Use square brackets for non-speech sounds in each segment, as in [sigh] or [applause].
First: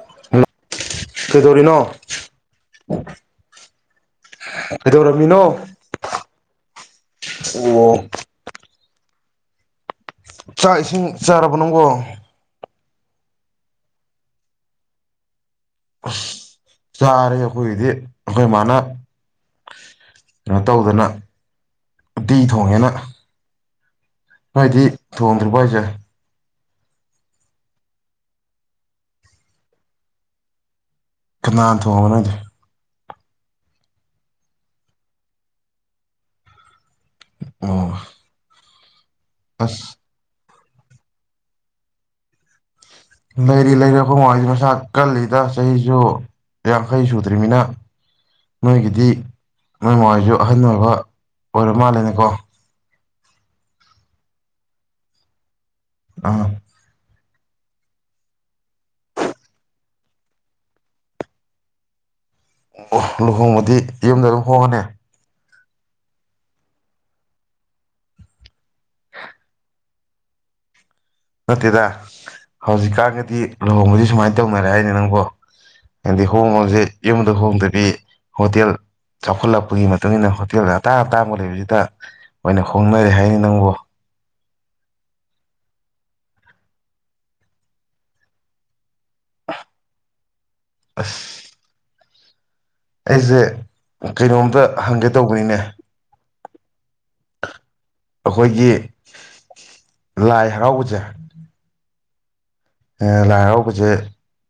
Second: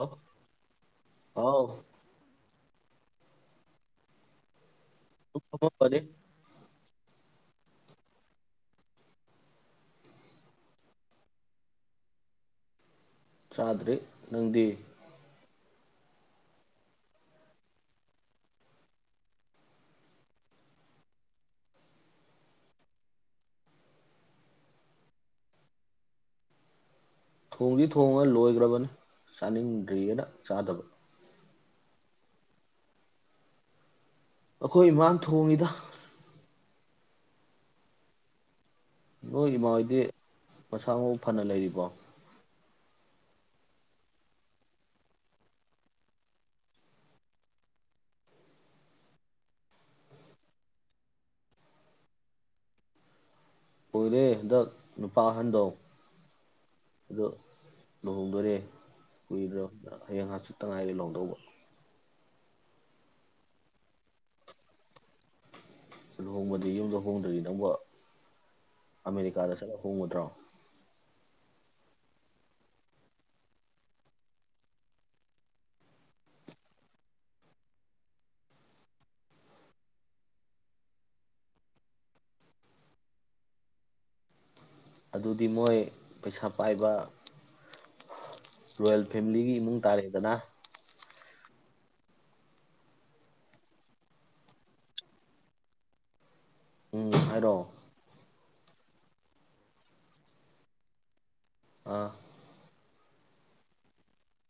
Hello ꯍꯥꯎ ꯀꯩꯗꯧꯔꯤꯅꯣ [unintelligible] ꯃꯄꯥꯃꯄꯗꯤ ꯑꯣ ꯆꯥꯛ ꯏꯁꯤꯡ ꯆꯥꯔꯕ ꯅꯪꯒꯣ ꯆꯥꯗ꯭ꯔꯦ ꯅꯪꯗꯤ ꯑ ꯆꯥꯔꯦ ꯑꯩꯈꯣꯏꯒꯤꯗꯤ ꯑꯩꯈꯣꯏ ꯃꯥꯅ ꯀꯩꯅꯣ ꯇꯧꯗꯅ ꯎꯇꯤ ꯊꯣꯡꯉꯦꯅ ꯅꯣꯏꯗꯤ ꯊꯣꯡꯗ꯭ꯔꯤꯕ ꯍꯥꯏꯁꯦ ꯊꯣꯡꯗꯤ ꯊꯣꯡꯉ ꯂꯣꯏꯈ꯭ꯔꯕꯅꯤ ꯆꯥꯅꯤꯡꯗ꯭ꯔꯔꯤꯦꯅ ꯆꯥꯗꯕ ꯀꯅꯥ ꯊꯅꯗꯤ ꯑꯩꯈꯣꯏ ꯏꯃꯥꯡ ꯊꯣꯡꯉꯤꯗ ꯑꯣ ꯅꯣꯏꯃ ꯑꯁ ꯑꯣꯏꯗꯤ ꯃꯁꯥ ꯃꯎ ꯐꯅ ꯂꯩꯔꯤꯕꯣ ꯂꯩꯔꯤ ꯂꯩꯔꯤ ꯑꯩꯈꯣꯏ ꯃꯃꯏꯁꯤ ꯃꯁꯥ ꯀꯜꯂꯤꯗ ꯆꯍꯤꯁꯨ ꯌꯥꯡꯈꯩ ꯁꯨꯗ꯭ꯔꯤꯕꯅꯤꯅ ꯅꯣꯏꯒꯤꯗꯤ ꯃꯣꯏ ꯃꯥꯏꯁꯨ ꯑꯍꯟ ꯑꯣꯏꯕ ꯑꯣꯏꯔ ꯃꯥꯜꯂꯦꯅꯦꯀꯣ ꯑꯣꯏꯔꯦ ꯍꯟꯗꯛ ꯅꯨꯄꯥ ꯑꯍꯟꯗꯣ ꯑꯥ ꯑꯗꯣ ꯂꯨꯍꯣꯡꯗꯣꯔꯦ ꯀꯨꯏꯗ꯭ꯔ ꯍꯌꯦꯡ ꯉꯆꯠꯇ ꯉꯥꯏꯔꯦ ꯂꯨꯍꯗꯧꯕ ꯑꯣ ꯂꯨꯍꯣꯡꯕꯗꯤ ꯌꯨꯝꯗ ꯑꯗꯨꯝ ꯍꯣꯡꯉꯅꯤ ꯆꯠ ꯂꯨꯍꯣꯡꯕꯗ ꯌꯨꯝꯗ ꯍꯣꯡꯗ꯭ꯔꯤ ꯅꯪꯧꯕ ꯑꯃꯦꯔꯤꯀꯥꯗ ꯆꯠꯂ ꯍꯣꯡꯉꯗ꯭ꯔꯣ ꯅꯠꯇꯦꯗ ꯍꯧꯖꯤꯛꯀꯥꯟꯒꯗꯤ ꯂꯨꯍꯣꯡꯕꯗꯤ ꯁꯨꯃꯥꯏꯅ ꯇꯧꯅꯔꯦ ꯍꯥꯏꯅꯤ ꯅꯪꯕꯣ ꯍꯥꯏꯗꯤ ꯍꯣꯡꯕꯁꯦ ꯌꯨꯝꯗ ꯍꯣꯡꯗꯕꯤ ꯍꯣꯇꯦꯜ ꯆꯥꯎꯈꯠꯂꯛꯄꯒꯤ ꯃꯇꯨꯡ ꯏ ꯃꯇꯨꯡꯏꯟꯅ ꯍꯣꯇꯦꯜ ꯑꯇꯥꯥꯡ ꯑꯇꯥꯡꯕ ꯂꯩꯕꯁꯤꯗ ꯑꯣꯏꯅ ꯍꯣꯡꯅꯔꯦ ꯍꯥꯏꯅꯤ ꯅꯪꯕꯨ ꯑꯗꯨꯗꯤ ꯃꯣꯏ ꯄꯩꯁꯥ ꯄꯥꯏꯕ ꯔꯣꯌꯦꯜ ꯐꯦꯃꯤꯂꯤꯒꯤ ꯏꯃꯨꯡ ꯇꯥꯔꯦꯗꯅ ꯑꯁ ꯑꯩꯁꯦ ꯀꯩꯅꯣꯝꯇ ꯍꯪꯒꯦ ꯇꯧꯕꯅꯤꯅꯦ ꯎꯝ ꯍꯥꯏꯔꯣ ꯑꯩꯈꯣꯏꯒꯤ ꯂꯥꯏ ꯍꯔꯥꯎꯕꯁꯦ ꯑꯥ ꯂꯥꯏ ꯍꯔꯥꯎꯕꯁꯦ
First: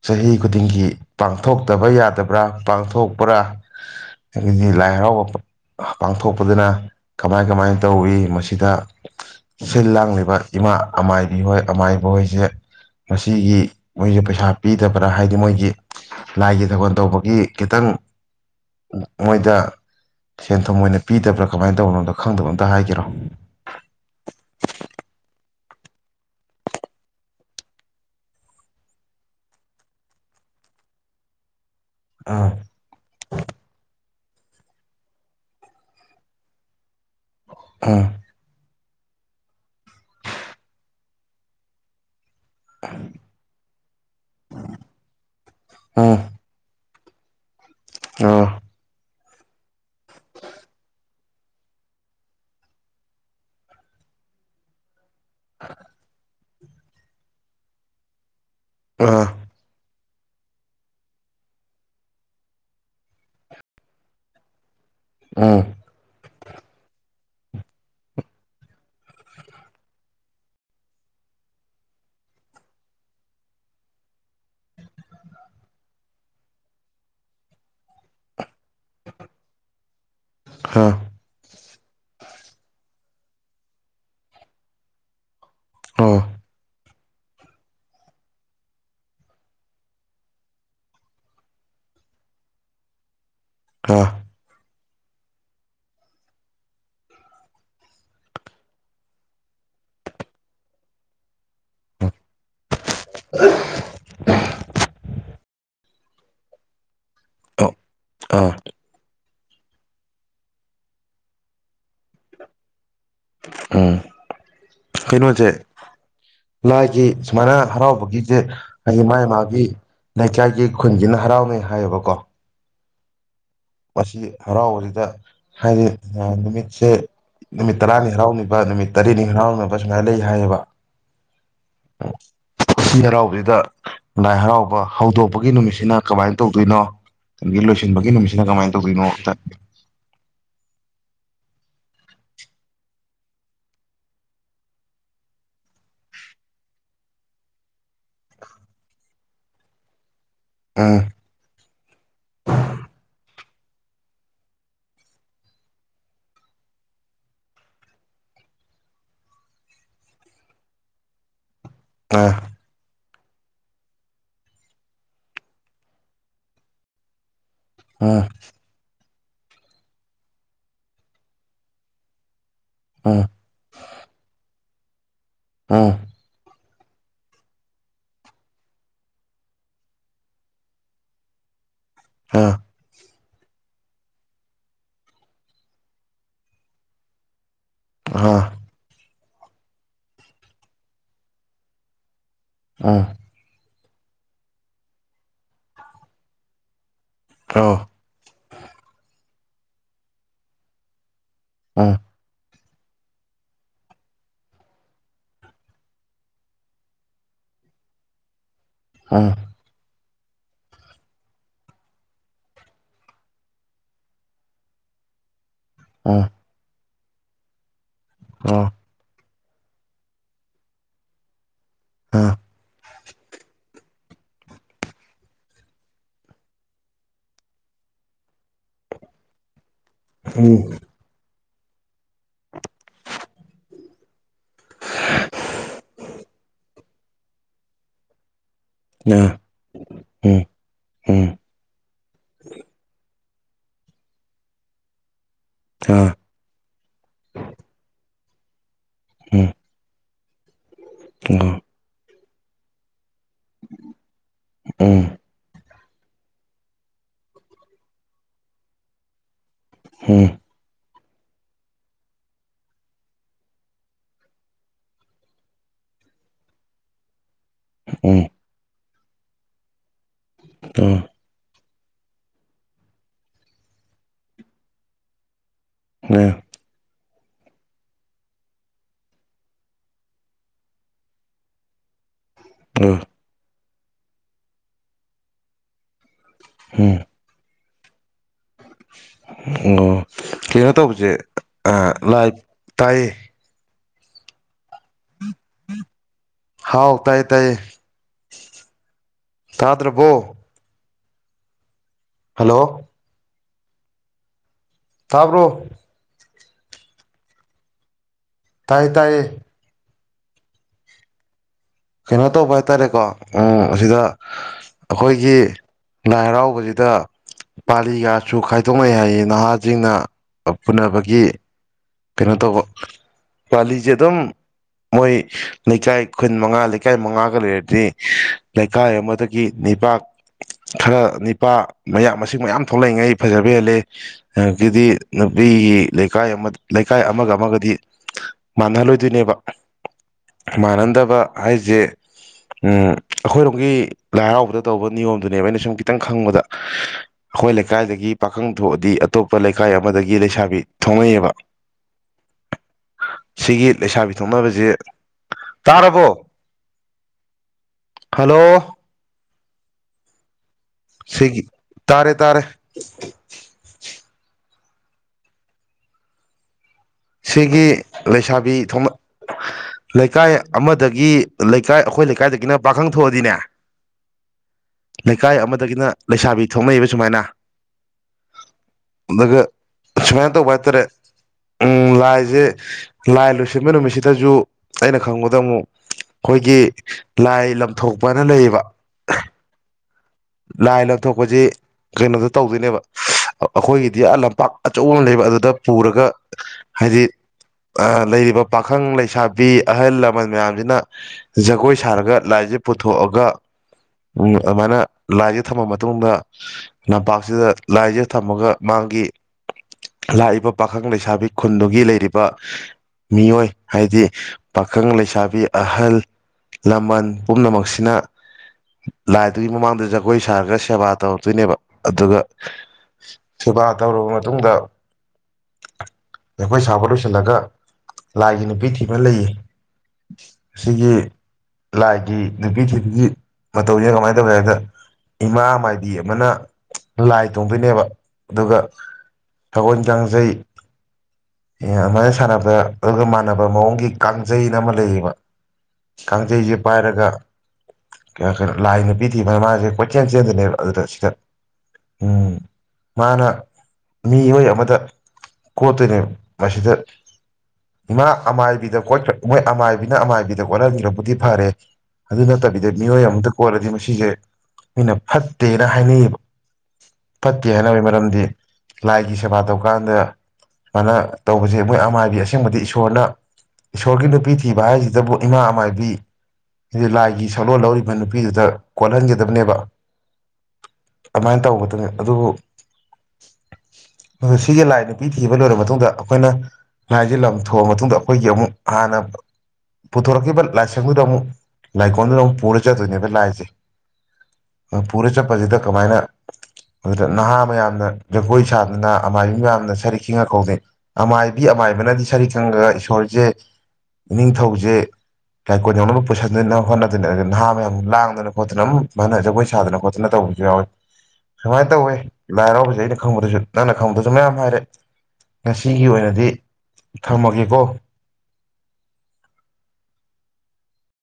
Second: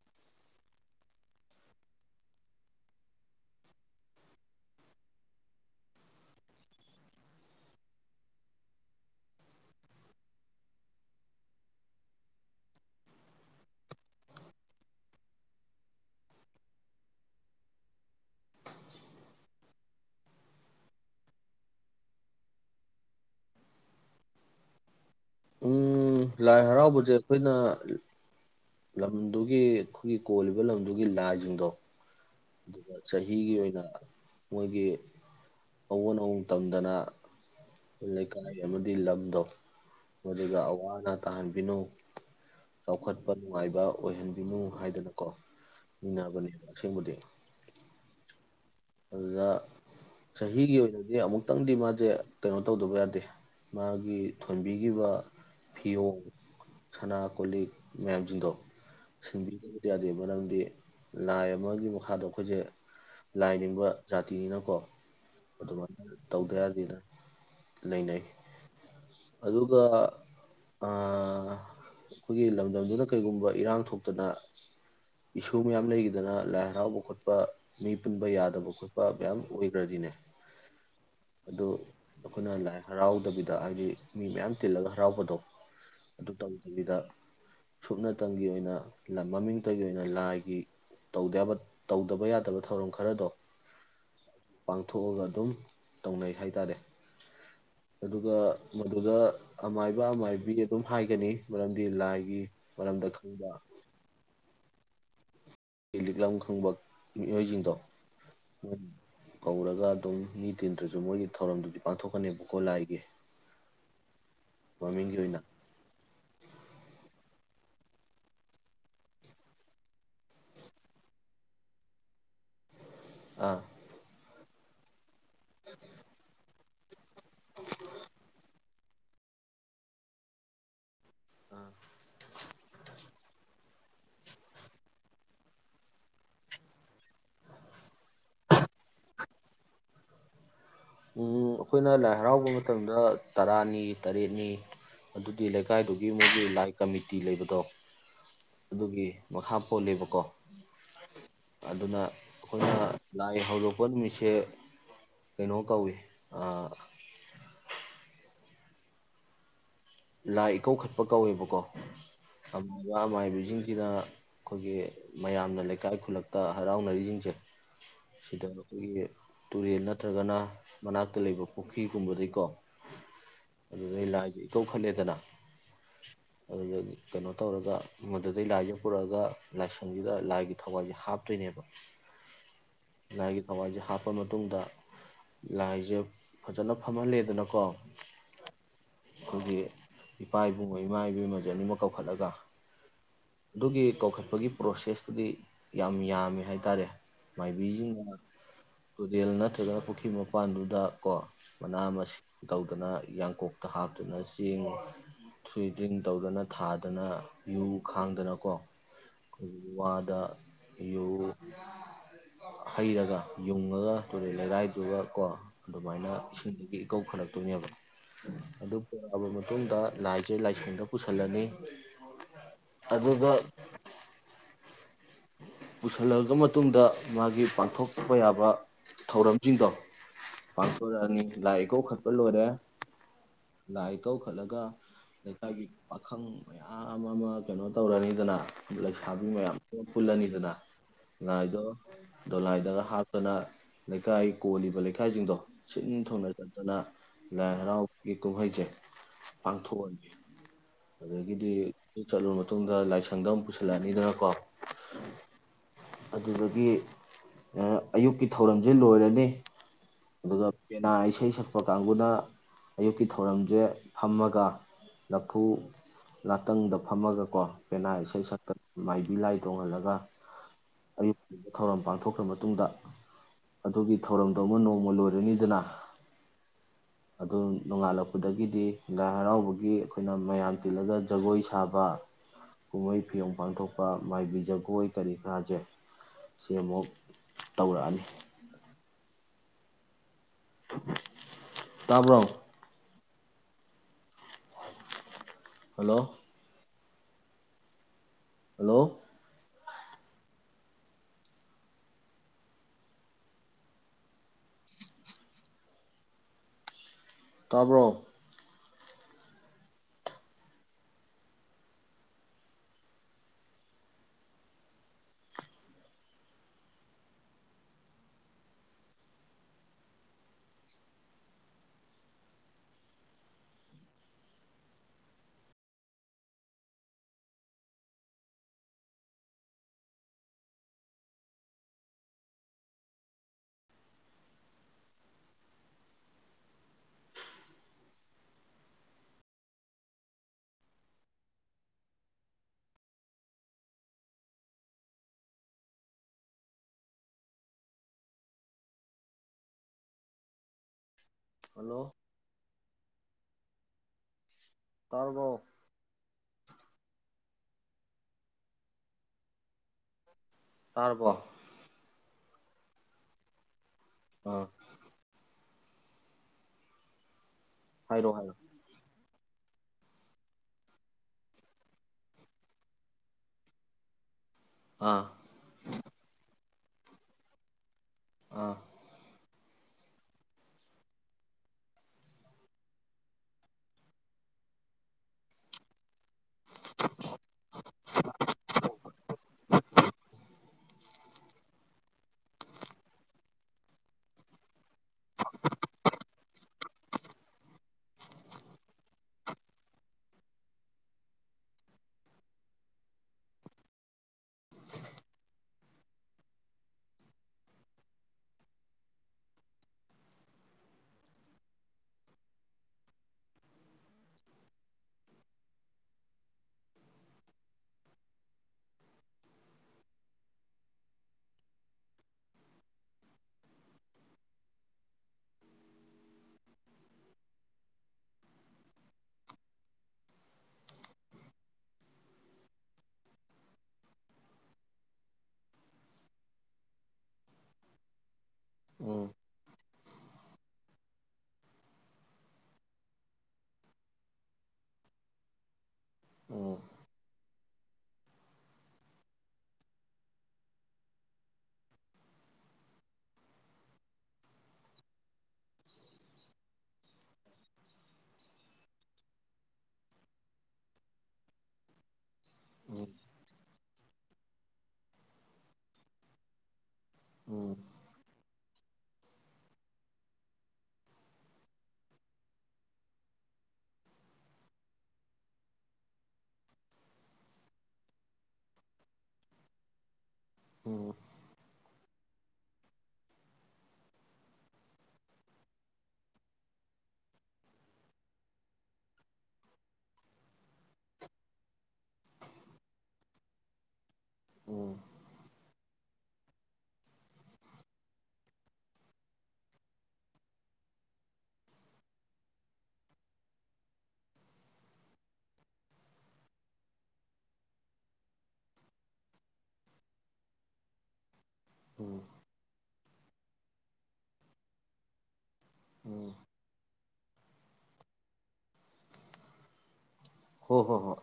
ꯆꯍꯤ ꯈꯨꯗꯤꯡꯒꯤ ꯄꯥꯡꯊꯣꯛꯇꯕ ꯌꯥꯗꯕ꯭ꯔꯥ ꯄꯥꯡꯊꯣꯛꯄ꯭ꯔꯥ ꯍꯥꯏꯗꯤ ꯂꯥꯏ ꯍꯔꯥꯎꯕ ꯄꯥꯡꯊꯣꯛꯄꯗꯨꯅ ꯀꯃꯥꯏ ꯀꯃꯥꯏꯅ ꯇꯧꯏ ꯃꯁꯤꯗ ꯁꯤꯜ ꯂꯥꯡꯂꯤꯕ ꯏꯃꯥ ꯑꯃꯥꯏꯕꯤ ꯍꯣꯏ ꯑꯃꯥꯏꯕ ꯍꯣꯏꯁꯦ ꯃꯁꯤꯒꯤ ꯃꯣꯏꯁꯦ ꯄꯩꯁꯥ ꯄꯤꯗꯕ꯭ꯔꯥ ꯍꯥꯏꯗꯤ ꯃꯣꯏꯒꯤ ꯂꯥꯏꯒꯤ ꯊꯧꯒꯟ ꯇꯧꯕꯒꯤ ꯈꯤꯇꯪ ꯃꯣꯏꯗ ꯁꯦꯟ ꯊꯨꯝ ꯑꯣꯏꯅ ꯄꯤꯗꯕ꯭ꯔꯥ ꯀꯃꯥꯏꯅ ꯇꯧꯕꯅꯣ ꯑꯝꯗ ꯈꯪꯗꯕ ꯑꯝꯇ ꯍꯥꯏꯒꯦꯔꯣ ꯎꯝ ꯂꯥꯏ ꯍꯔꯥꯎꯕꯁꯦ ꯑꯩꯈꯣꯏꯅ ꯂꯝꯗꯨꯒꯤ ꯑꯩꯈꯣꯏꯒꯤ ꯀꯣꯜꯂꯤꯕ ꯂꯝꯗꯨꯒꯤ ꯂꯥꯏꯁꯤꯡꯗꯣ ꯑꯥ ꯑꯗꯨꯒ ꯆꯍꯤꯒꯤ ꯑꯣꯏꯅ ꯃꯣꯏꯒꯤ ꯑꯋꯣꯟ ꯑꯍꯣꯡ ꯇꯝꯗꯅ ꯎꯝ ꯂꯩꯀꯥꯢ ꯑꯃꯗꯤ ꯂꯝꯗꯣ ꯃꯗꯨꯒ ꯑꯋꯥ ꯑꯅꯥ ꯇꯥꯍꯟꯕꯤꯅꯨ ꯆꯥꯎꯈꯠꯄ ꯅꯨꯡꯉꯥꯏꯕ ꯑꯣꯏꯍꯟꯕꯤꯅꯨ ꯍꯥꯏꯗꯅꯀꯣ ꯎꯝ ꯅꯤꯅꯕꯅꯦ ꯁꯦꯡꯕꯗꯤ ꯑ ꯑꯗꯨꯗ ꯆꯍꯤꯒꯤ ꯑꯣꯏꯅꯗꯤ ꯑꯃꯨꯛꯇꯪꯗꯤ ꯃꯥꯁꯦ ꯀꯩꯅꯣ ꯇꯧꯗꯕ ꯌꯥꯗꯦ ꯃꯥꯒꯤ ꯊꯣꯟꯕꯤꯈꯤꯕ ꯐꯤ ꯑꯣꯡ ꯁꯅꯥ ꯀꯣꯂꯤꯛ ꯃꯌꯥꯝꯁꯤꯡꯗꯣ ꯑ ꯁꯤꯟꯕꯤꯗꯕꯗꯤ ꯌꯥꯗꯦ ꯃꯔꯝꯗꯤ ꯂꯥꯏ ꯑꯃꯒꯤ ꯃꯈꯥꯗ ꯑꯩꯈꯣꯏꯁꯦ ꯂꯥꯏ ꯅꯤꯡ ꯖꯥꯇꯤꯅꯤꯅꯀꯣ ꯎꯡ ꯑꯗꯨꯃꯥꯏꯅ ꯇꯧꯗ ꯌꯥꯗꯦꯅ ꯂꯩꯅꯩ꯫ ꯑꯗꯨꯒ ꯑ ꯑꯩꯈꯣꯏꯒꯤ ꯂꯝꯗꯝꯗꯨꯅ ꯀꯔꯤꯒꯨꯝꯕ ꯏꯔꯥꯡ ꯊꯣꯛꯇꯅ ꯏꯁꯨ ꯃꯌꯥꯝ ꯂꯩꯈꯤꯗꯅ ꯂꯥꯏ ꯍꯔꯥꯎꯕ ꯈꯣꯠꯄ ꯃꯤ ꯄꯨꯟꯕ ꯌꯥꯗꯕ ꯈꯣꯠꯄ ꯃꯌꯥꯝ ꯑꯣꯏꯈ꯭ꯔꯗꯤꯅꯦ ꯑ ꯑꯣ ꯑꯗꯨ ꯑꯩꯈꯣꯏꯅ ꯂꯥꯢꯍ ꯍꯔꯥꯎꯗꯕꯤꯗ ꯍꯥꯏꯕꯗꯤ ꯃꯤ ꯃꯌꯥꯝ ꯇꯤꯜꯂꯒ ꯍꯔꯥꯎꯗꯕꯤꯕꯗ ꯍꯥꯢꯗꯤ ꯃꯤ ꯃꯌꯥꯝ ꯇꯤꯜꯂꯒ ꯍꯔꯥꯎꯕꯗꯣ ꯑꯗꯨ ꯇꯧꯗꯕꯤꯗ ꯁꯨꯞꯅꯇꯪꯒꯤ ꯑꯣꯏꯅ ꯃꯃꯤꯡꯇꯒꯤ ꯑꯣꯏꯅ ꯂꯥꯏꯒꯤ ꯇꯧꯕ ꯇꯧꯗꯕ ꯌꯥꯗꯕ ꯊꯧꯔꯝ ꯈꯔꯗꯣ ꯑ ꯄꯥꯡꯊꯣꯛꯑꯒ ꯑꯗꯨꯝ ꯇꯧꯅꯩ ꯍꯥꯏꯇꯥꯔꯦ ꯑꯗꯨꯒ ꯃꯗꯨꯗ ꯑꯃꯥꯏꯕ ꯑꯃꯥꯏꯕꯤ ꯑꯗꯨꯝ ꯍꯥꯏꯒꯅꯤ ꯃꯔꯝꯗꯤ ꯂꯥꯏꯒꯤ ꯃꯔꯝꯗ ꯈꯪꯕ ꯂꯤꯛꯂꯝ ꯈꯪꯕ ꯃꯤꯑꯣꯏꯁꯤꯡꯗꯣ ꯑꯥ ꯎꯝ ꯀꯧꯔꯒ ꯑꯗꯨꯝ ꯃꯤ ꯇꯤꯟꯗ꯭ꯔꯁꯨ ꯃꯣꯏꯒꯤ ꯊꯧꯔꯝꯗꯨꯗꯤ ꯄꯥꯡꯊꯣꯛꯀꯅꯦꯕꯀꯣ ꯂꯥꯏꯒꯤ ꯎꯝ ꯃꯃꯤꯡꯒꯤ ꯑꯣꯏꯅ ꯀꯩꯅꯣꯁꯦ ꯂꯥꯏꯒꯤ ꯁꯨꯃꯅ ꯍꯔꯥꯎꯕꯒꯤꯁꯦ ꯍꯥꯏꯗꯤ ꯃꯥꯒꯤ ꯃꯥꯒꯤ ꯂꯩꯀꯥꯏꯒꯤ ꯈꯨꯟꯒꯤꯅ ꯍꯔꯥꯎꯅꯩ ꯍꯥꯏꯌꯦꯕꯀꯣ ꯑꯥ ꯃꯁꯤ ꯍꯔꯥꯎꯕꯁꯤꯗ ꯍꯥꯏꯗꯤ ꯅꯨꯃꯤꯠ ꯁꯦ ꯅꯨꯃꯤꯠ ꯇꯔꯥꯅꯤ ꯍꯔꯥꯎꯅꯤꯕ ꯅꯨꯃꯤꯠ ꯇꯔꯦꯠꯅꯤ ꯍꯔꯥꯎꯅꯕ ꯁꯨꯃꯥꯏꯅ ꯂꯩ ꯍꯥꯏꯌꯦꯕ ꯎ ꯁꯤ ꯍꯔꯥꯎꯕꯁꯤꯗ ꯂꯥꯏ ꯍꯔꯥꯎꯕ ꯍꯧꯗꯣꯛꯄꯒꯤ ꯅꯨꯃꯤꯠꯁꯤꯅ ꯀꯃꯥꯏꯅ ꯇꯧꯗꯣꯏꯅꯣ ꯑꯗꯒꯤ ꯂꯣꯏꯁꯤꯟꯕꯒꯤ ꯅꯨꯃꯤꯠꯁꯤ ꯁꯤꯅ ꯀꯃꯥꯏꯅ ꯇꯧꯗꯣꯢꯅꯣ ꯇ ꯎ ꯑꯩꯈꯣꯏꯅ ꯂꯥꯏ ꯍꯔꯥꯎꯕ ꯃꯇꯝꯗ ꯇꯔꯥꯅꯤ ꯇꯔꯦꯠꯅꯤ ꯑꯗꯨꯗꯤ ꯂꯩꯀꯥꯏꯗꯨꯒꯤ ꯃꯣꯏꯒꯤ ꯂꯥꯏ ꯀꯃꯤꯇꯤ ꯂꯩꯕꯗꯣ ꯑꯗꯨꯒꯤ ꯃꯈꯥ ꯄꯣꯜꯂꯤꯕꯀꯣ ꯎꯝ ꯑꯗꯨꯅ ꯑꯩꯈꯣꯏꯅ ꯂꯥꯏ ꯍꯧꯗꯛꯄ ꯅꯨꯃꯤꯠꯁꯦ ꯀꯩꯅꯣ ꯀꯧꯏ ꯑ ꯂꯥꯏ ꯏꯀꯧꯈꯠꯄ ꯀꯧꯋꯦꯕꯀꯣ ꯑ ꯑꯃꯥꯢꯕ ꯑꯃꯥꯏ ꯁꯤꯡꯁꯤꯅ ꯑꯩꯈꯣꯏꯒꯤ ꯃꯌꯥꯝꯅ ꯂꯩꯀꯥꯏ ꯈꯨꯜꯂꯛꯇ ꯍꯔꯥꯎꯅꯔꯤꯁꯤꯡꯁꯦ ꯎꯝ ꯁꯤꯗ ꯑꯈꯣꯢꯒꯤ ꯇꯨꯔꯦꯜ ꯅꯠꯇ꯭ꯔꯒꯅ ꯃꯅꯥꯛꯇ ꯂꯩꯕ ꯄꯨꯈ꯭ꯔꯤꯒꯨꯝꯕꯗꯒꯩꯀꯣ ꯎꯝ ꯑꯗꯨꯗꯩ ꯂꯥꯢꯒꯤ ꯏꯀꯧꯈꯠꯂꯦꯗꯅ ꯑꯗꯨꯗꯒꯤ ꯀꯩꯅꯣ ꯇꯧꯔꯒ ꯃꯗꯨꯗꯩ ꯂꯥꯏꯁꯦ ꯄꯨꯔꯛꯑꯒ ꯂꯥꯏꯁꯪꯁꯤꯗ ꯂꯥꯏꯒꯤ ꯊꯋꯥꯏꯁꯦ ꯍꯥꯞꯇꯣꯏꯅꯦꯕ ꯑꯥ ꯂꯥꯏꯒꯤ ꯊꯋꯥꯏꯁꯦ ꯍꯥꯞꯄ ꯃꯇꯨꯡꯗ ꯂꯥꯏꯁꯦ ꯐꯖꯅ ꯐꯝꯍꯜꯂꯦꯗꯅꯀꯣ ꯑꯥ ꯑꯩꯈꯣꯏꯒꯤ ꯏꯄꯥ ꯏꯕꯨꯡꯉꯣ ꯏꯃꯥ ꯏꯕꯦꯝꯃꯖꯦ ꯑꯅꯤꯃꯛ ꯀꯧꯈꯠꯂꯒ ꯑꯥ ꯑꯗꯨꯒꯤ ꯀꯧꯈꯠꯄꯒꯤ ꯄ꯭ꯔꯣꯁꯦꯁꯇꯨꯗꯤ ꯌꯥꯝ ꯌꯥꯝꯃꯤ ꯍꯥꯏꯇꯥꯔꯦ ꯑꯣ ꯃꯥꯏꯕꯤꯖꯤꯡꯅ ꯇꯨꯔꯦꯜꯅꯠ ꯁꯗ ꯄꯨꯈ꯭ꯔꯤ ꯃꯄꯥꯟꯗꯨꯗ ꯀꯣ ꯎꯝ ꯃꯅꯥꯃ ꯑꯁꯤ ꯇꯧꯗꯅ ꯌꯥꯡꯀꯣꯛꯇ ꯍꯥꯞꯇꯨꯅ ꯆꯦꯡ ꯊꯨꯏꯗ꯭ꯔꯤꯡ ꯇꯧꯗꯅ ꯊꯥꯗꯅ ꯌꯨ ꯈꯥꯡꯗꯅꯀꯣ ꯎꯝ ꯎꯝ ꯈꯣꯢꯒꯤ ꯋꯥꯗ ꯌꯨ ꯍꯩꯔꯒ ꯌꯨꯡꯉꯒ ꯇꯨꯔꯦꯟ ꯂꯩꯔꯥꯏꯗꯨꯒ ꯀꯣ ꯑꯗꯨꯃꯥꯏꯅ ꯏꯁꯤꯡꯗꯒꯤ ꯀꯧꯈꯠꯂꯛꯇꯣꯏꯅꯦꯕ ꯑꯣ ꯑ ꯑꯗꯨ ꯄꯣꯔꯛꯑꯕ ꯃ ꯃꯇꯨꯡꯗ ꯂꯥꯏꯁꯦ ꯂꯥꯏꯁꯪꯗ ꯄꯨꯁꯤꯜꯂꯅꯤ ꯑꯥ ꯑꯗꯨꯗ ꯄꯨꯁꯜꯂꯛꯂꯕ ꯃꯇꯨꯡꯗ ꯃꯥꯒꯤ ꯄꯥꯡꯊꯣꯛꯄ ꯌꯥꯕ ꯊꯧꯔꯝꯁꯤꯡꯗꯣ ꯎꯝ ꯎꯝ ꯑ ꯎꯝ ꯑꯣ ꯎꯝ ꯎꯝ ꯄꯥꯡꯊꯣꯔꯛꯑꯅꯤ ꯂꯥꯢ ꯏꯀꯧꯈꯠꯄ ꯂꯣꯏꯔꯦ ꯂꯥꯏ ꯏꯀꯧ ꯄꯨꯈꯠꯂꯒ ꯂꯩꯀꯥꯏꯒꯤ ꯄꯥꯈꯪ ꯌꯥꯝ ꯑꯃ ꯀꯩꯅꯣ ꯇꯧꯔꯅꯤꯗꯅ ꯂꯩꯁꯥꯕꯤ ꯃꯌꯥꯝ ꯑꯃ ꯄꯨꯜꯂꯅꯤꯗꯅ ꯉꯥꯏꯗꯣ ꯗꯣꯂꯥꯏꯗꯒꯞ ꯑꯗꯨꯅ ꯂꯩꯀꯥꯏ ꯀꯣꯜꯂꯤꯕ ꯂꯩꯀꯥꯏꯁꯤꯡꯗꯣ ꯁꯤ ꯅꯤꯡ ꯊꯅ ꯑꯗꯨꯅ ꯂꯥꯏ ꯍꯔꯥꯎꯕꯒꯤ ꯀꯨꯝꯍꯩꯁꯦ ꯄꯥꯡꯊꯣꯛꯍꯟꯒ ꯑꯗꯒꯤꯗꯤ ꯆꯠꯂꯕ ꯃꯇꯨꯡꯗ ꯂꯥꯏꯁꯪꯗ ꯑꯃꯨ ꯄꯨꯁꯜꯂꯛꯑꯅꯤꯗꯅ ꯀꯣ ꯎꯝ ꯑꯗꯨꯗꯒꯤ ꯑꯌꯨꯛꯀꯤ ꯊꯧꯔꯝꯁꯦ ꯂꯣꯏꯔꯅꯤ ꯑꯗꯨꯒ ꯄꯦꯅꯥ ꯏꯁꯩ ꯁꯛꯄ ꯀꯥꯡꯕꯨꯅ ꯑꯌꯨꯛꯀꯤ ꯊꯧꯔꯝꯁꯦ ꯐꯝꯃꯒ ꯂꯐꯨ ꯉꯥꯛꯇꯪꯗ ꯐꯝꯃꯒꯀꯣ ꯄꯦꯅꯥ ꯎꯝ ꯑꯣ ꯏꯁꯩ ꯁꯛꯇ ꯃꯥꯏꯕꯤ ꯂꯥꯏ ꯇꯣꯡꯍꯜꯂꯒ ꯑꯌꯨꯛꯕ ꯊꯧꯔꯝ ꯄꯥꯡꯊꯣꯛꯈ꯭ꯔ ꯃꯇꯨꯡꯗ ꯑꯗꯨꯒꯤ ꯊꯧꯔꯝꯗꯣ ꯑꯃ ꯅꯣꯡꯃ ꯂꯣꯏꯔꯅꯤꯗꯅ ꯑ ꯑꯗꯨ ꯅꯣꯡꯉꯥꯜꯂꯛꯄꯗꯒꯤꯗꯤ ꯂꯥꯏ ꯍꯔꯥꯎꯕꯒꯤ ꯑꯩꯈꯣꯏꯅ ꯃꯌꯥꯝ ꯇꯤꯜꯂꯒ ꯖꯒꯣꯏ ꯁꯥꯕ ꯑ ꯑ ꯀꯨꯝꯍꯩ ꯐꯤꯌꯣꯡ ꯄꯥꯡꯊꯣꯛꯄ ꯃꯥꯏꯕꯤ ꯖꯒꯣꯏ ꯀꯔꯤ ꯀꯔꯥꯁꯦ ꯁꯦꯝꯃ ꯑꯣ ꯎꯝ ꯇꯧꯔꯛꯑꯅꯤ ꯑꯣ ꯀꯩꯅꯣ ꯇꯧꯕꯁꯦ ꯇꯥꯕ꯭ꯔꯣ ꯂꯥꯏ ꯇꯥꯏꯌꯦ ꯍꯜꯂꯣ ꯍꯥꯎ ꯇꯥꯏ ꯇꯥꯏꯌꯦ ꯍꯜꯂꯣ ꯊꯥꯗ꯭ꯔꯕꯣ ꯍꯜꯂꯣ ꯊꯥꯕ꯭ꯔꯣ ꯇꯥꯕ꯭ꯔꯣ ꯇꯥꯏꯌꯦ ꯇꯥꯏꯌꯦ ꯀꯩꯅꯣ ꯇꯧꯕ ꯍꯥꯏ ꯇꯔꯦꯀꯣ ꯑꯁꯤꯗ ꯑꯩꯈꯣꯏꯒꯤ ꯂꯥꯏ ꯍꯔꯥꯎꯕꯁꯤꯗ ꯄꯥꯂꯤꯒꯁꯨ ꯈꯥꯏꯗꯣꯛꯅꯩ ꯍꯥꯏꯌꯦ ꯅꯍꯥꯁꯤꯡꯅ ꯄꯨꯅꯕꯒꯤ ꯀꯩꯅꯣ ꯇꯧꯕ ꯄꯥꯂꯤꯁꯦ ꯑꯗꯨꯝ ꯃꯣꯏ ꯂꯩꯀꯥꯏ ꯈꯨꯟ ꯃꯉꯥ ꯂꯩꯀꯥꯏ ꯃꯉꯥꯒ ꯂꯩꯔꯗꯤ ꯂꯩꯀꯥꯏ ꯑꯃꯗꯒꯤ ꯅꯤꯄꯥꯛ ꯈꯔ ꯅꯤꯄꯥ ꯃꯌꯥꯝ ꯃꯁꯤꯡ ꯃꯌꯥꯝ ꯊꯣꯛꯂꯛꯏꯉꯩ ꯐꯖꯕ ꯍꯦꯜꯂꯦ ꯑꯗꯒꯤꯗꯤ ꯅꯨꯄꯤꯒꯤ ꯂꯩꯀꯥꯏ ꯑꯃ ꯂꯩꯀꯥꯏ ꯑꯃꯒ ꯑꯃꯒꯗꯤ ꯃꯥꯟꯅꯍꯜꯂꯣꯏꯗꯣꯏꯅꯦꯕ ꯃꯥꯟꯅꯍꯟꯗꯕ ꯍꯥꯏꯁꯦ ꯎ ꯑꯩꯈꯣꯏꯔꯣꯝꯒꯤ ꯂꯥꯏꯔꯥꯎꯕꯗ ꯇꯧꯕ ꯅꯤꯌꯣꯝꯗꯨꯅꯦꯕ ꯑꯩꯅ ꯁꯨꯝ ꯈꯤꯇꯪ ꯈꯪꯕꯗ ꯑꯩꯈꯣꯏ ꯂꯩꯀꯥꯏꯗꯒꯤ ꯄꯥꯈꯪ ꯊꯣꯛꯑꯗꯤ ꯑꯇꯣꯞꯄ ꯂꯩꯀꯥꯏ ꯑꯃꯗꯒꯤ ꯂꯩꯁꯥꯕꯤ ꯊꯣꯛꯉꯛꯩꯑꯌꯦꯕ ꯍꯂꯣ ꯁꯤꯒꯤ ꯂꯩꯁꯥꯕꯤ ꯊꯝꯅꯅꯕꯁ ꯇꯥꯔꯕꯣ ꯇꯥꯔꯕꯣ ꯍꯂꯣ ꯇꯥꯔꯕꯣ ꯇꯥꯔꯦ ꯇꯥꯔꯦ ꯑ ꯁꯤꯒꯤ ꯍꯥꯏꯔꯣ ꯍꯥꯏꯔꯣ ꯂꯩꯁꯥꯕꯤ ꯊ ꯂꯩꯀꯥꯏ ꯑꯃꯗꯒꯤ ꯂꯩꯀꯥꯏ ꯑꯩꯈꯣꯏ ꯂꯩꯀꯥꯏꯗꯒꯤꯅ ꯄꯥꯈꯪ ꯊꯣꯛꯑꯗꯤꯅꯦ ꯑꯥ ꯂꯩꯀꯥꯏ ꯑꯃꯗꯒꯤꯅ ꯂꯩꯁꯥꯕꯤ ꯊꯣꯛꯅꯏꯕ ꯁꯨꯃꯥꯏꯅ ꯑꯥ ꯑꯗꯨꯒ ꯃꯅ ꯇꯧ ꯋꯥꯏ ꯇꯔꯦ ꯎꯝ ꯂꯥꯏꯁꯦ ꯂꯥꯏ ꯂꯣꯏꯁꯤꯟꯕ ꯅꯨꯃꯤꯠꯁꯤꯗꯁꯨ ꯑꯩꯅ ꯈꯪꯕꯗ ꯑꯃꯨꯛ ꯑꯩꯈꯣꯏꯒꯤ ꯂꯥꯏ ꯂꯝꯊꯣꯛꯄꯅ ꯂꯩꯕ ꯂꯥꯏ ꯂꯧꯊꯣꯛꯄꯁꯤ ꯀꯩꯅꯣꯗ ꯇꯧꯗꯣꯏꯅꯦꯕ ꯑꯩꯈꯣꯏꯒꯤꯗꯤ ꯂꯝꯄꯥꯛ ꯑꯆꯧꯕ ꯑꯃ ꯂꯩꯕ ꯑꯗꯨꯗ ꯄꯨꯔꯒ ꯍꯥꯏꯗꯤ ꯂꯩꯔꯤꯕ ꯄꯥꯈꯪ ꯂꯩꯁꯥꯕꯤ ꯑꯍꯜ ꯂꯃꯟ ꯃꯌꯥꯝꯁꯤꯅ ꯖꯒꯣꯏ ꯁꯥꯔꯒ ꯂꯥꯏꯁꯦ ꯄꯨꯊꯣꯛꯑꯒ ꯑꯗꯨꯃꯥꯏꯅ ꯂꯥꯏꯁꯦ ꯊꯝꯃ ꯃꯇꯨꯡꯗ ꯂꯝꯄꯥꯛꯁꯤꯗ ꯂꯥꯏꯁꯦ ꯊꯝꯃꯒ ꯃꯥꯒꯤ ꯂꯥꯛꯏꯕ ꯄꯥꯈꯪ ꯂꯩꯁꯥꯕꯤ ꯈꯨꯟꯗꯨꯒꯤ ꯂꯩꯔꯤꯕ ꯃꯤꯑꯣꯏ ꯍꯥꯏꯗꯤ ꯄꯥꯈꯪ ꯂꯩꯁꯥꯕꯤ ꯑꯍꯜ ꯂꯃꯟ ꯄꯨꯝꯅꯃꯛꯁꯤꯅ ꯂꯥꯏꯗꯨꯒꯤ ꯃꯃꯥꯡꯗ ꯑꯩꯈꯣꯏ ꯁꯥꯔꯒ ꯁꯦꯕꯥ ꯇꯧꯔꯛꯇꯣꯏꯅꯦꯕ ꯑꯗꯨꯒ ꯁꯦꯕꯥ ꯇꯧꯔꯕ ꯃꯇꯨꯡꯗ ꯑꯩꯈꯣꯏ ꯁꯥꯕ ꯂꯣꯏꯁꯤꯜꯂꯒ ꯂꯥꯏꯒꯤ ꯅꯨꯄꯤ ꯊꯤ ꯑꯃ ꯂꯩꯌꯦ ꯑꯁꯤꯒꯤꯒꯤ ꯂꯥꯏꯒꯤ ꯅꯨꯄꯤ ꯊꯤꯕꯒꯤ ꯃꯇꯧꯁꯤꯅ ꯀꯃꯥꯏꯅ ꯇꯧꯒꯦ ꯍꯥꯏꯕꯗ ꯏꯃꯥ ꯃꯥꯏꯕꯤ ꯑꯃꯅ ꯂꯥꯏ ꯇꯣꯡꯗꯣꯏꯅꯦꯕ ꯑꯗꯨꯒ ꯎꯝ ꯁꯒꯣꯜ ꯀꯥꯡꯖꯩ ꯑꯗꯨꯃꯥꯏꯅ ꯁꯥꯟꯅꯕ ꯑꯗꯨꯒ ꯃꯥꯟꯅꯕ ꯃꯑꯣꯡꯒꯤ ꯀꯥꯡꯖꯅ ꯑꯃ ꯂꯩꯌꯦꯕ ꯎꯝ ꯀꯥꯡꯖꯩꯁꯦ ꯄꯥꯏꯔꯒ ꯀꯌꯥꯔ ꯂꯥꯏ ꯅꯨꯄꯤ ꯊꯤꯕꯩ ꯃꯥꯁꯦ ꯀꫭꯏ ꯆꯦꯟ ꯆꯦꯟꯗꯅꯦꯕ ꯑꯗꯨꯗ ꯁꯤꯗ ꯎ ꯃꯥꯅ ꯃꯤꯑꯣꯏ ꯑꯃꯗ ꯀꯣꯠꯇꯣꯏꯅꯦꯕ ꯃꯁꯤꯗ ꯏꯃꯥ ꯑꯃꯥꯏꯕꯤꯗ ꯀꯣꯈ꯭ꯔ ꯃꯣꯏ ꯑꯃꯥꯏꯕꯤꯅ ꯑꯃꯥꯏꯕꯤꯗ ꯀꯠꯍꯟꯈ꯭ꯔꯕꯨꯗꯤ ꯐꯔꯦ ꯑꯗꯨ ꯅꯠꯇꯕꯤꯗ ꯎꯝ ꯃꯤꯑꯣꯏ ꯑꯃꯇ ꯀꯣꯜꯂꯗꯤ ꯁꯤꯁꯦ ꯃꯤꯅ ꯐꯠꯇꯦꯅ ꯍꯥꯏꯅꯩꯌꯦꯕ ꯐꯠꯇꯦ ꯎꯝ ꯍꯥꯏꯅ ꯃꯔꯝꯗꯤ ꯂꯥꯏꯒꯤ ꯁꯦꯕꯥ ꯇꯧꯀꯥꯟꯗ ꯁꯨꯃꯥꯏꯅ ꯇꯧꯕꯁꯦ ꯃꯣꯏ ꯑꯃꯥꯏꯕꯤ ꯑꯁꯦꯡꯕꯗꯤ ꯏꯁꯣꯔꯅ ꯏꯁꯣꯔꯒꯤ ꯅꯨꯄꯤ ꯊꯤꯕ ꯍꯥꯏꯁꯤꯗꯕꯨ ꯏꯃꯥ ꯑꯃꯥꯏꯕꯤ ꯂꯥꯏꯒꯤ ꯁꯛꯂꯣꯟ ꯂꯧꯔꯤꯕ ꯅꯨꯄꯤꯗꯨꯗ ꯀꯣꯜꯍꯟꯒ [unintelligible] ꯎꯝ ꯑꯗꯨꯃꯥꯏꯅ ꯇꯧꯕꯗ ꯑꯗꯨꯕꯨ ꯑ ꯁꯤꯒꯤ ꯂꯥꯏ ꯅꯨꯄꯤ ꯊꯤꯕ ꯂꯣꯏꯔꯕ ꯃꯇꯨꯡꯗ ꯑꯩꯈꯣꯏꯅ ꯂꯥꯏꯁꯦ ꯂꯝꯊꯣꯛꯑ ꯃꯇꯨꯡꯗ ꯑꯩꯈꯣꯏꯒꯤ ꯑꯃꯨꯛ ꯍꯥꯟꯅ ꯄꯨꯊꯣꯔꯛꯈꯤꯕ ꯂꯥꯏꯁꯪꯗꯨꯗ ꯑꯃꯨꯛ ꯂꯥꯏꯀꯣꯟꯗꯨꯗ ꯑꯃꯨꯛ ꯄꯨꯔ ꯆꯠꯇꫭꯏꯅꯦꯕ ꯂꯥꯏꯖꯦ ꯎꯝ ꯑ ꯄꯨꯔ ꯆꯠꯄꯖꯤꯗ ꯀꯃꯥꯏꯅ ꯑꯗꯨꯗ ꯅꯍꯥ ꯃꯌꯥꯝꯅ ꯖꯒꯣꯏ ꯁꯥꯗꯅ ꯑꯃꯥꯏꯕꯤ ꯃꯌꯥꯝꯅ ꯁꯔꯤꯛ ꯈꯤꯡꯉ ꯀꯧꯗꯩ ꯑꯃꯥꯏꯕꯤ ꯑꯃꯥꯏꯕꯅꯗꯤ ꯁꯔꯤ ꯈꯪꯉꯒ ꯏꯁꯣꯔꯖꯩ ꯏꯅꯤꯡꯊꯧꯖꯦ ꯂꯥꯏꯀꯣꯅꯨꯡ ꯌꯧꯅꯕ ꯄꯨꯁꯤꯟꯗꯅꯕ ꯍꯣꯠꯅꯗꯅ ꯑꯗꯨꯒ ꯅꯍꯥ ꯃꯌꯥꯝꯖꯦ ꯂꯥꯡꯗꯅ ꯈꯣꯠꯇꯅ ꯑ ꯃꯥꯏ ꯃꯥꯏ ꯖꯒꯣꯏ ꯁꯥꯗꯅ ꯈꯣꯠꯇꯅ ꯇꯧꯕꯁꯨ ꯌꯥꯎꯋꯦ ꯁꯨꯃꯥꯏꯅ ꯇꯧꯋꯦ ꯎꯝ ꯂꯥꯏꯍꯥꯔꯥꯎꯕꯖꯦ ꯑꯩꯅ ꯈꯪꯕꯗꯁꯨ ꯅꯪꯅ ꯈꯪꯕꯗꯁꯨ ꯃꯌꯥꯝ ꯍꯥꯏꯔꯦ ꯉꯁꯤꯒꯤ ꯎꯝ ꯑꯣꯏꯅꯗꯤ ꯊꯝꯃꯒꯦꯀꯣ ꯍꯣꯏ ꯍꯣ ꯍꯣꯏ